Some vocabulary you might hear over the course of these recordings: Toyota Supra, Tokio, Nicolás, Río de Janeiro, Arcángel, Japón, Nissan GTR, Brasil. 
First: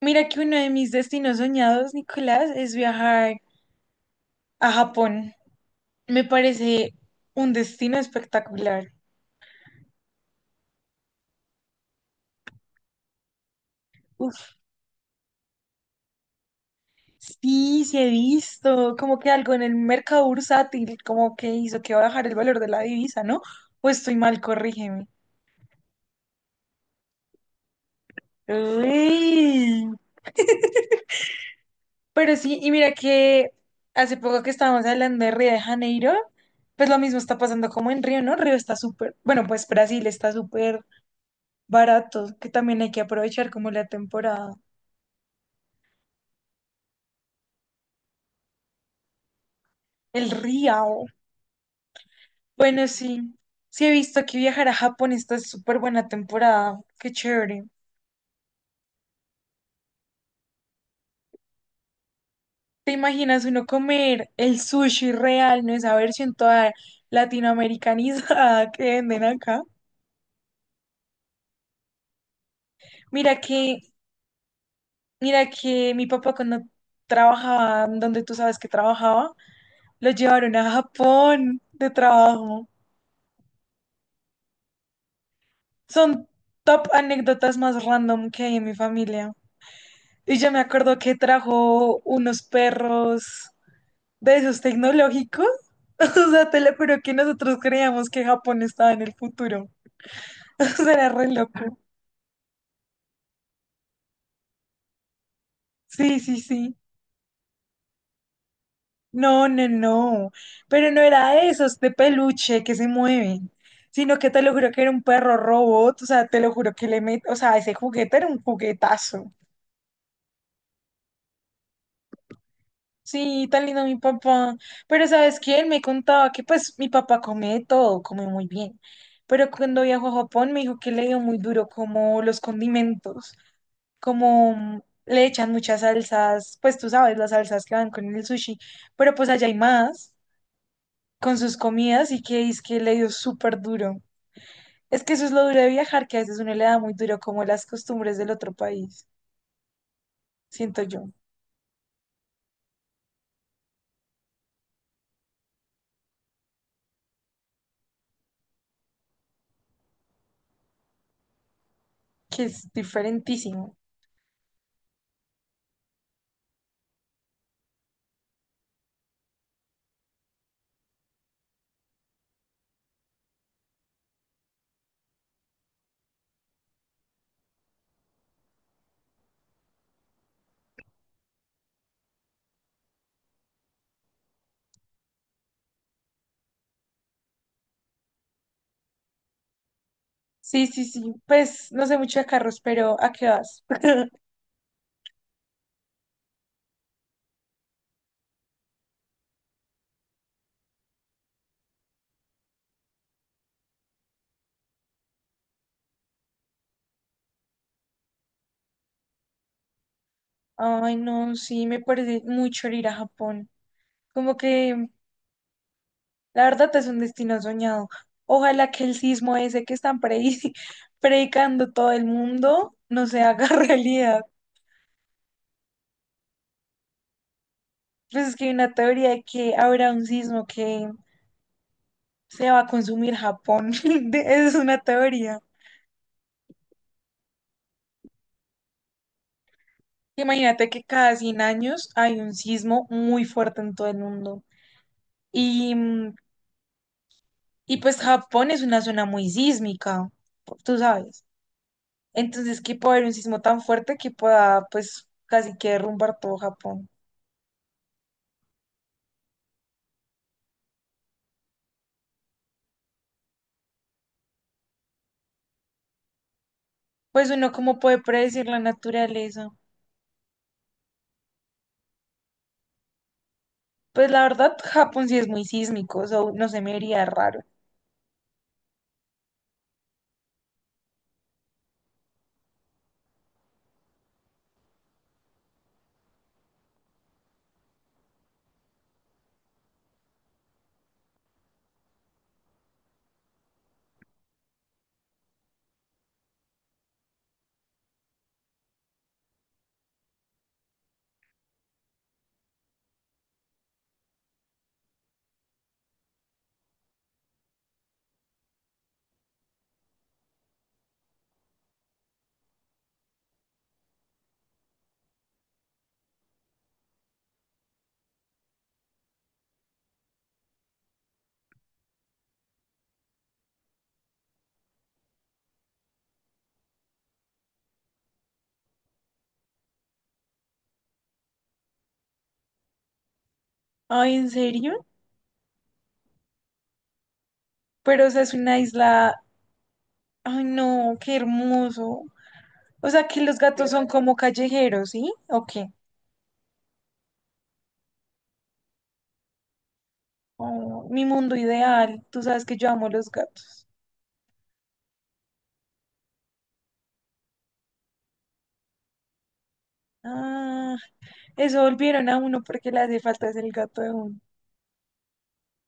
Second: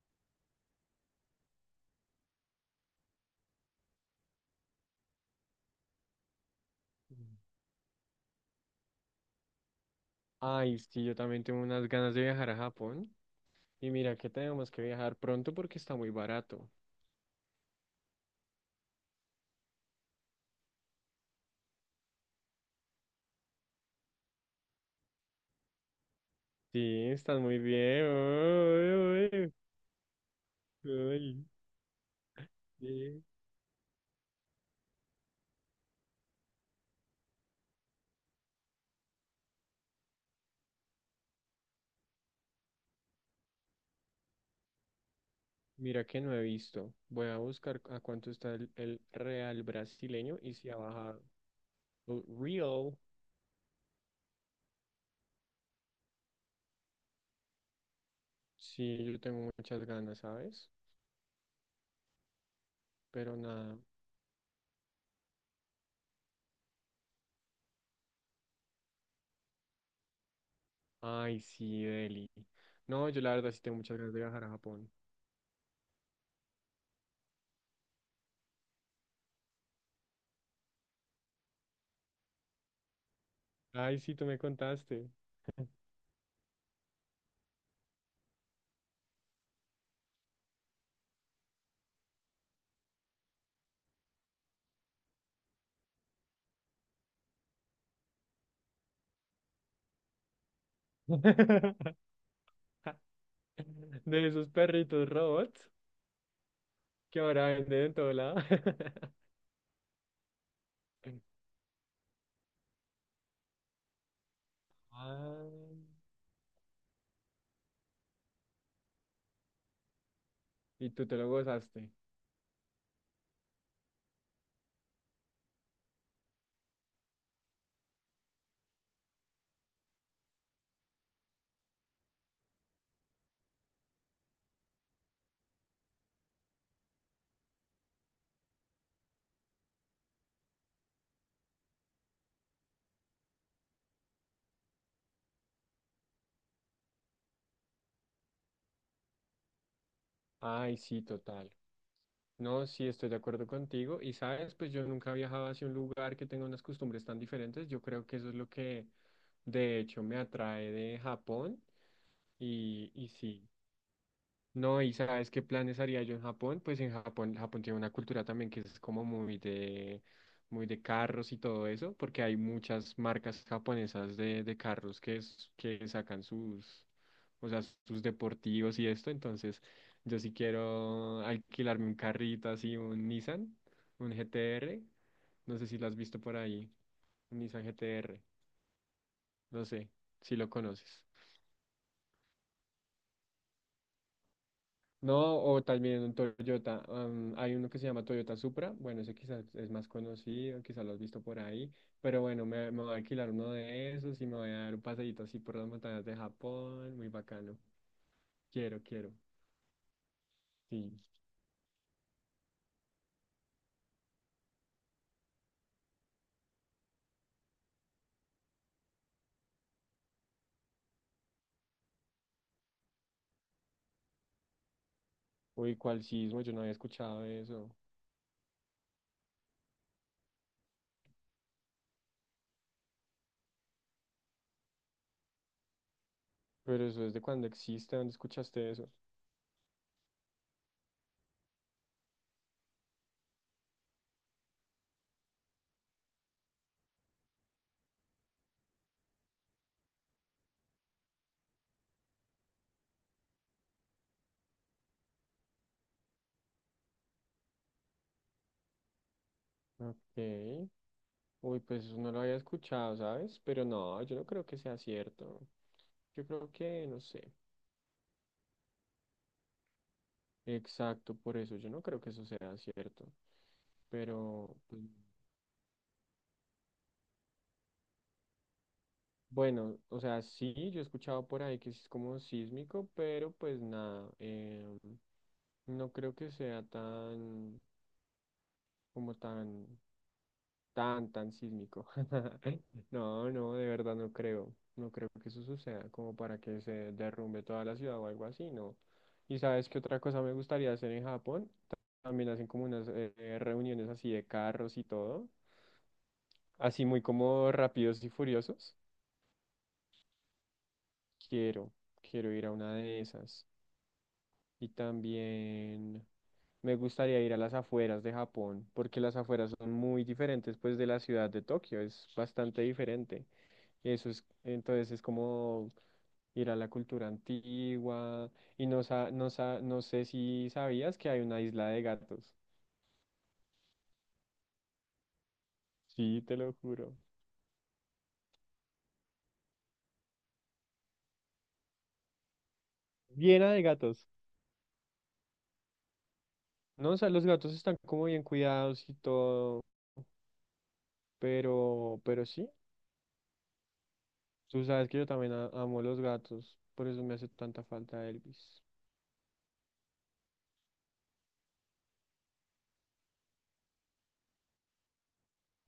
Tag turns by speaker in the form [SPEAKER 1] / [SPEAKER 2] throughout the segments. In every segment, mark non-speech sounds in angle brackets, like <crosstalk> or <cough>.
[SPEAKER 1] Mira que uno de mis destinos soñados, Nicolás, es viajar a Japón. Me parece un destino espectacular.
[SPEAKER 2] Ay, sí, yo también tengo unas ganas de viajar a Japón. Y mira que
[SPEAKER 1] Uf,
[SPEAKER 2] tenemos que viajar pronto porque está muy barato.
[SPEAKER 1] sí, he visto como que algo en el mercado bursátil, como que hizo que bajar el valor de la divisa, ¿no? Pues estoy mal, corrígeme.
[SPEAKER 2] Sí, están muy bien. Ay, ay,
[SPEAKER 1] Uy.
[SPEAKER 2] ay,
[SPEAKER 1] Pero sí, y mira
[SPEAKER 2] sí.
[SPEAKER 1] que hace poco que estábamos hablando de Río de Janeiro, pues lo mismo está pasando como en Río, ¿no? Río está súper, bueno, pues Brasil está súper baratos, que también hay que aprovechar como la temporada.
[SPEAKER 2] Mira que no he visto. Voy a buscar a cuánto está el real
[SPEAKER 1] El
[SPEAKER 2] brasileño y si ha
[SPEAKER 1] Riao.
[SPEAKER 2] bajado. Oh,
[SPEAKER 1] Bueno,
[SPEAKER 2] Real.
[SPEAKER 1] sí, sí he visto que viajar a Japón está súper buena temporada. Qué chévere.
[SPEAKER 2] Sí, yo tengo muchas ganas, ¿sabes?
[SPEAKER 1] ¿Te
[SPEAKER 2] Pero
[SPEAKER 1] imaginas uno
[SPEAKER 2] nada.
[SPEAKER 1] comer el sushi real, no esa versión toda latinoamericanizada <laughs> que venden acá?
[SPEAKER 2] Ay, sí, Deli. No, yo
[SPEAKER 1] Mira
[SPEAKER 2] la verdad sí tengo
[SPEAKER 1] que,
[SPEAKER 2] muchas ganas de viajar a Japón.
[SPEAKER 1] mira que mi papá cuando trabajaba donde tú sabes que trabajaba, lo llevaron a Japón de trabajo.
[SPEAKER 2] Ay, sí, tú me contaste.
[SPEAKER 1] Son top anécdotas más random que hay en mi familia. Y yo me acuerdo que trajo unos perros de esos tecnológicos. <laughs> O sea, te lo juro que nosotros creíamos que Japón estaba en el futuro. <laughs> O sea, era re loco.
[SPEAKER 2] <laughs> <laughs> De esos perritos robots
[SPEAKER 1] Sí, sí, sí.
[SPEAKER 2] que ahora venden en todo lado. <laughs>
[SPEAKER 1] No, no, no. Pero no era de esos de peluche que se mueven, sino que te lo juro que era un perro
[SPEAKER 2] Ah,
[SPEAKER 1] robot. O sea, te lo juro que le met... O sea, ese juguete era un juguetazo.
[SPEAKER 2] y tú te lo gozaste.
[SPEAKER 1] Sí, tan lindo mi papá. Pero ¿sabes qué? Él me contaba que pues mi papá come de todo, come muy bien. Pero cuando viajó a Japón me dijo que le dio muy duro como los condimentos, como le echan muchas salsas, pues tú sabes, las salsas que van con el sushi. Pero pues allá hay más con sus comidas y que es que le dio súper duro. Es que eso es lo duro de viajar, que a veces uno le da muy duro como las costumbres del otro país.
[SPEAKER 2] Ay,
[SPEAKER 1] Siento
[SPEAKER 2] sí,
[SPEAKER 1] yo,
[SPEAKER 2] total. No, sí, estoy de acuerdo contigo. Y sabes, pues yo nunca he viajado hacia un lugar que tenga unas costumbres tan diferentes. Yo creo que eso es lo que de hecho me atrae de Japón.
[SPEAKER 1] que es
[SPEAKER 2] Y sí.
[SPEAKER 1] diferentísimo.
[SPEAKER 2] No, y ¿sabes qué planes haría yo en Japón? Pues en Japón, Japón tiene una cultura también que es como muy de carros y todo eso, porque hay muchas marcas japonesas de carros que sacan sus, o sea, sus deportivos y esto, entonces yo sí quiero alquilarme un carrito así, un Nissan, un GTR, no sé si lo has visto por ahí, un Nissan GTR, no sé si lo
[SPEAKER 1] Sí, sí, sí.
[SPEAKER 2] conoces.
[SPEAKER 1] Pues no sé mucho de carros, pero ¿a qué vas?
[SPEAKER 2] No, o también un Toyota. Hay uno que se llama Toyota Supra. Bueno, ese quizás es más conocido, quizás lo has visto por ahí. Pero bueno, me voy a alquilar uno de esos y me voy a dar un paseíto así por las montañas de Japón. Muy bacano. Quiero, quiero.
[SPEAKER 1] Ay,
[SPEAKER 2] Sí.
[SPEAKER 1] no, sí, me parece mucho el ir a Japón. Como que la verdad es un destino soñado. Ojalá que el sismo ese que están <laughs> predicando todo el mundo no se haga <laughs> realidad.
[SPEAKER 2] Uy, ¿cuál sismo? Yo no había escuchado eso.
[SPEAKER 1] Pues es que hay una teoría de que habrá un sismo que se va a consumir Japón. <laughs> Es una teoría.
[SPEAKER 2] Pero eso es de cuando existe. ¿Dónde escuchaste eso?
[SPEAKER 1] Imagínate que cada 100 años hay un sismo muy fuerte en todo el mundo. Y mm, Y pues Japón es una zona muy sísmica, tú sabes. Entonces, que puede haber un sismo tan fuerte que pueda, pues, casi que derrumbar todo Japón.
[SPEAKER 2] Ok. Uy, pues eso no lo había escuchado, ¿sabes? Pero no, yo no creo que sea cierto. Yo creo que, no
[SPEAKER 1] Pues
[SPEAKER 2] sé.
[SPEAKER 1] uno, ¿cómo puede predecir la naturaleza?
[SPEAKER 2] Exacto, por eso yo no creo que eso sea cierto.
[SPEAKER 1] Pues la verdad,
[SPEAKER 2] Pero pues,
[SPEAKER 1] Japón sí es muy sísmico, o sea, no se me haría raro.
[SPEAKER 2] bueno, o sea, sí, yo he escuchado por ahí que es como sísmico, pero pues nada, no creo que sea tan, como tan, tan, tan sísmico. <laughs> No, no, de verdad no creo. No creo que eso suceda como para que se derrumbe toda la ciudad o algo así, no. Y ¿sabes qué otra cosa me gustaría hacer en Japón? También hacen como unas reuniones así de carros y todo. Así muy como Rápidos y Furiosos. Quiero, quiero ir a una de esas. Y también me gustaría ir a las afueras de Japón, porque las afueras son muy diferentes pues de la ciudad de Tokio, es bastante diferente. Eso es, entonces es como ir a la cultura antigua y no sé si sabías que hay una isla de gatos.
[SPEAKER 1] Ay, ¿en serio?
[SPEAKER 2] Sí, te lo juro.
[SPEAKER 1] Pero, o sea, es una isla. Ay, no, qué hermoso. O sea, que los
[SPEAKER 2] Llena de
[SPEAKER 1] gatos son
[SPEAKER 2] gatos.
[SPEAKER 1] como callejeros, ¿sí? ¿O qué?
[SPEAKER 2] No, o sea, los gatos están como bien cuidados y todo.
[SPEAKER 1] Oh, mi mundo ideal. Tú
[SPEAKER 2] Pero
[SPEAKER 1] sabes
[SPEAKER 2] sí,
[SPEAKER 1] que yo amo los gatos.
[SPEAKER 2] tú sabes que yo también amo los gatos, por eso me hace tanta falta Elvis.
[SPEAKER 1] Ah, eso volvieron a uno porque le hace falta es el gato de uno.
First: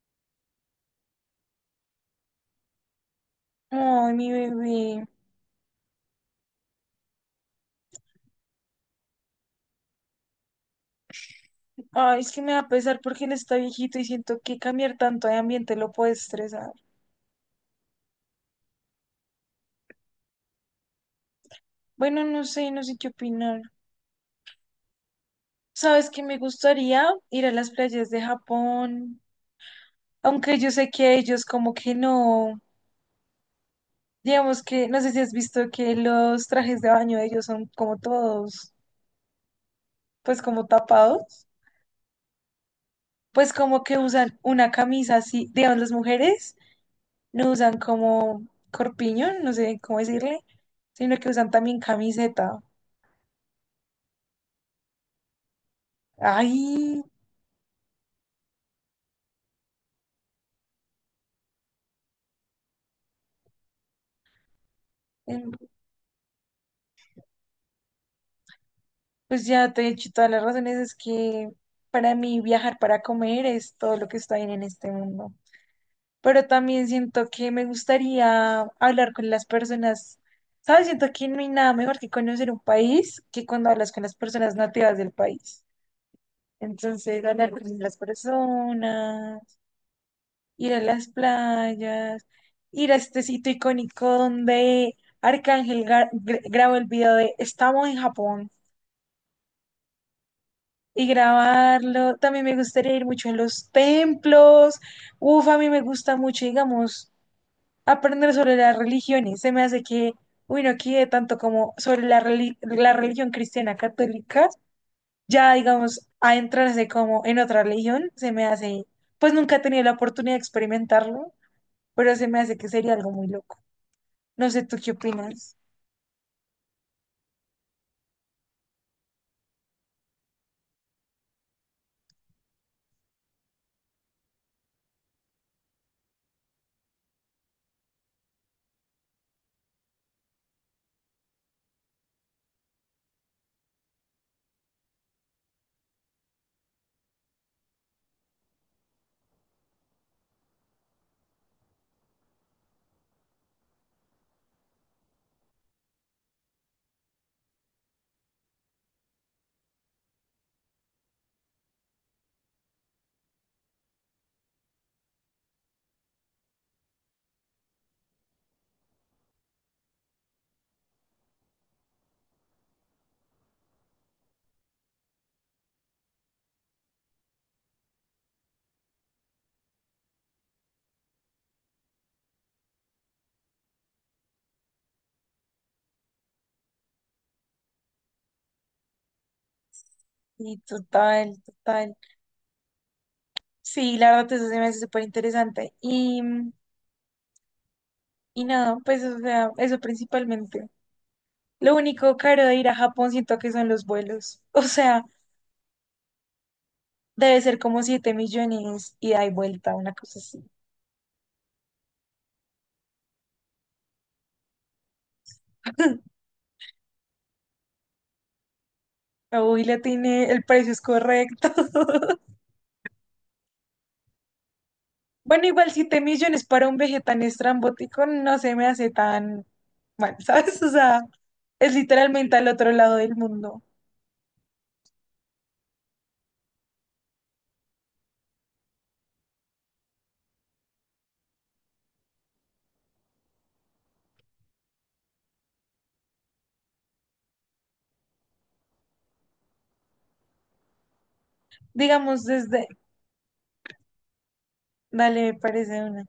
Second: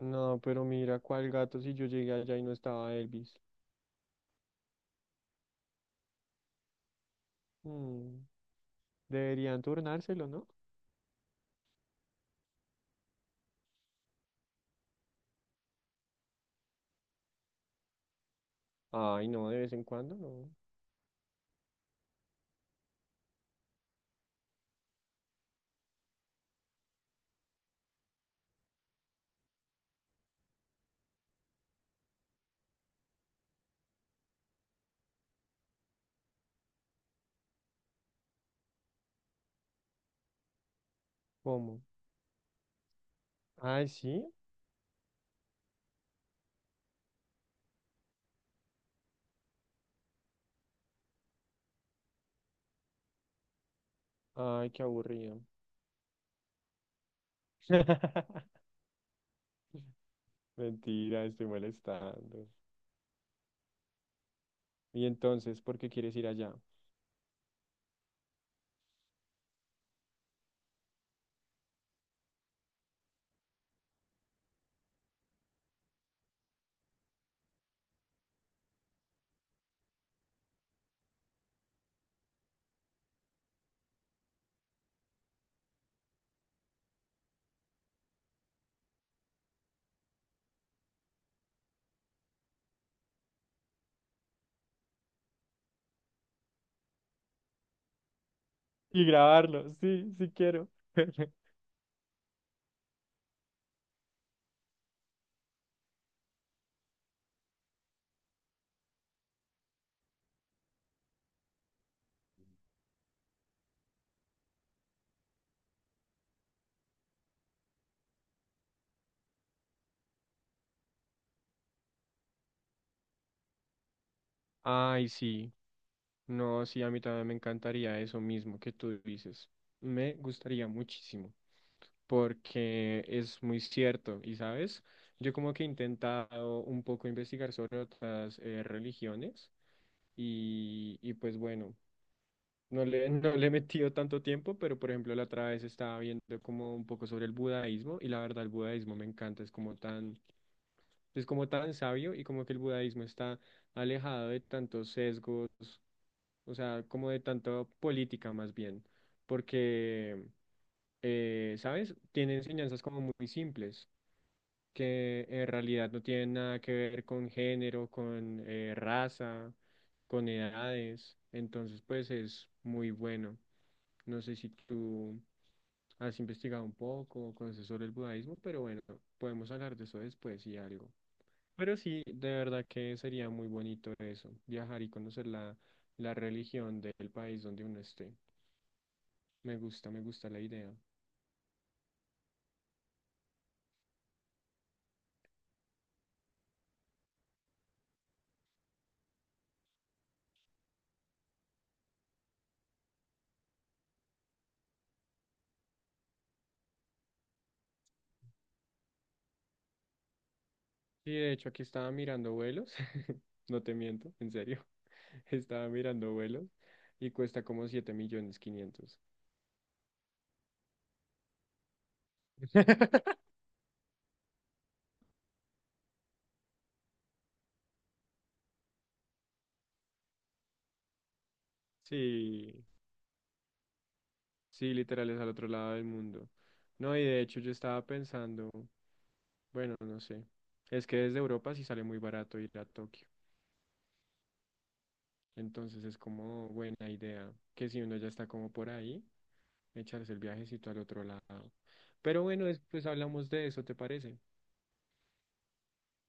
[SPEAKER 2] No, pero mira, ¿cuál gato si yo llegué allá y no estaba Elvis?
[SPEAKER 1] Ay, mi bebé.
[SPEAKER 2] Mm, deberían turnárselo, ¿no?
[SPEAKER 1] Ay, es que me va a pesar porque él está viejito y siento que cambiar tanto de ambiente lo puede estresar.
[SPEAKER 2] Ay, no, de vez en cuando, no.
[SPEAKER 1] Bueno, no sé, no sé qué opinar. ¿Sabes que me gustaría ir a las playas de Japón? Aunque yo sé que ellos como que no. Digamos que, no sé si has visto que los trajes de baño de ellos son como todos, pues como tapados,
[SPEAKER 2] ¿Cómo?
[SPEAKER 1] pues como
[SPEAKER 2] Ay,
[SPEAKER 1] que
[SPEAKER 2] sí.
[SPEAKER 1] usan una camisa así, digamos las mujeres no usan como corpiño, no sé cómo decirle, sino que usan también camiseta.
[SPEAKER 2] Ay, qué aburrido.
[SPEAKER 1] Ay,
[SPEAKER 2] <laughs> Mentira, estoy molestando. Y
[SPEAKER 1] em,
[SPEAKER 2] entonces, ¿por qué quieres ir allá?
[SPEAKER 1] pues ya te he dicho todas las razones, es que para mí viajar para comer es todo lo que está bien en este mundo. Pero también siento que me gustaría hablar con las personas, ¿sabes? Siento que no hay nada mejor que conocer un país que cuando hablas con las personas nativas del país. Entonces, hablar con las personas, ir a las playas, ir a este sitio icónico donde Arcángel grabó el video de Estamos en Japón.
[SPEAKER 2] Y grabarlo, sí, sí quiero.
[SPEAKER 1] Y
[SPEAKER 2] <laughs>
[SPEAKER 1] grabarlo. También me gustaría ir mucho a los templos. Uf, a mí me gusta mucho, digamos, aprender sobre las religiones. Se me hace que, uy, no quiere tanto como sobre la, la religión cristiana católica, ya digamos, adentrarse como en otra religión, se me hace, pues nunca he tenido la oportunidad de experimentarlo, pero se me hace que sería algo muy loco. No sé, ¿tú qué
[SPEAKER 2] Ay, sí.
[SPEAKER 1] opinas?
[SPEAKER 2] No, sí, a mí también me encantaría eso mismo que tú dices. Me gustaría muchísimo, porque es muy cierto. Y sabes, yo como que he intentado un poco investigar sobre otras religiones y pues bueno, <laughs> no le he metido tanto tiempo, pero por ejemplo la otra vez estaba viendo como un poco sobre el budaísmo y la verdad el budaísmo me encanta, es como tan sabio y como que el budaísmo está alejado de tantos sesgos, o sea, como de tanto política más bien, porque, ¿sabes? Tiene enseñanzas como muy simples, que en realidad no tienen nada que ver con género, con raza, con edades, entonces pues es muy bueno. No sé si tú has investigado un poco o conoces sobre el budismo, pero bueno, podemos hablar de eso después y algo. Pero sí, de verdad que sería muy bonito eso, viajar y conocer la, la religión del país donde uno esté. Me gusta la
[SPEAKER 1] Y
[SPEAKER 2] idea.
[SPEAKER 1] total, total. Sí, la verdad, eso se me hace súper interesante. Y nada, pues, o sea, eso principalmente. Lo único caro de ir a Japón siento que son los vuelos. <laughs> O sea, debe ser como 7 millones y da y vuelta, una cosa así.
[SPEAKER 2] Sí, de hecho, aquí estaba mirando vuelos, <laughs> no te miento, en serio, <laughs> estaba mirando
[SPEAKER 1] <laughs>
[SPEAKER 2] vuelos y cuesta como 7.500.000.
[SPEAKER 1] Uy, le tiene, el precio es correcto. <laughs>
[SPEAKER 2] <laughs>
[SPEAKER 1] Bueno, igual 7 millones para un veje tan estrambótico no se me hace tan mal, <laughs> ¿sabes? O sea, es literalmente al
[SPEAKER 2] Sí,
[SPEAKER 1] otro lado del mundo.
[SPEAKER 2] sí, literal es al otro lado del mundo. No, y de hecho yo estaba pensando, bueno, no sé, es que desde Europa sí sale muy barato ir a Tokio. Entonces es como buena idea que si uno ya está como por ahí, echarse el viajecito al otro lado. Pero
[SPEAKER 1] Digamos
[SPEAKER 2] bueno,
[SPEAKER 1] desde,
[SPEAKER 2] después hablamos de eso, ¿te parece?
[SPEAKER 1] dale, me parece una.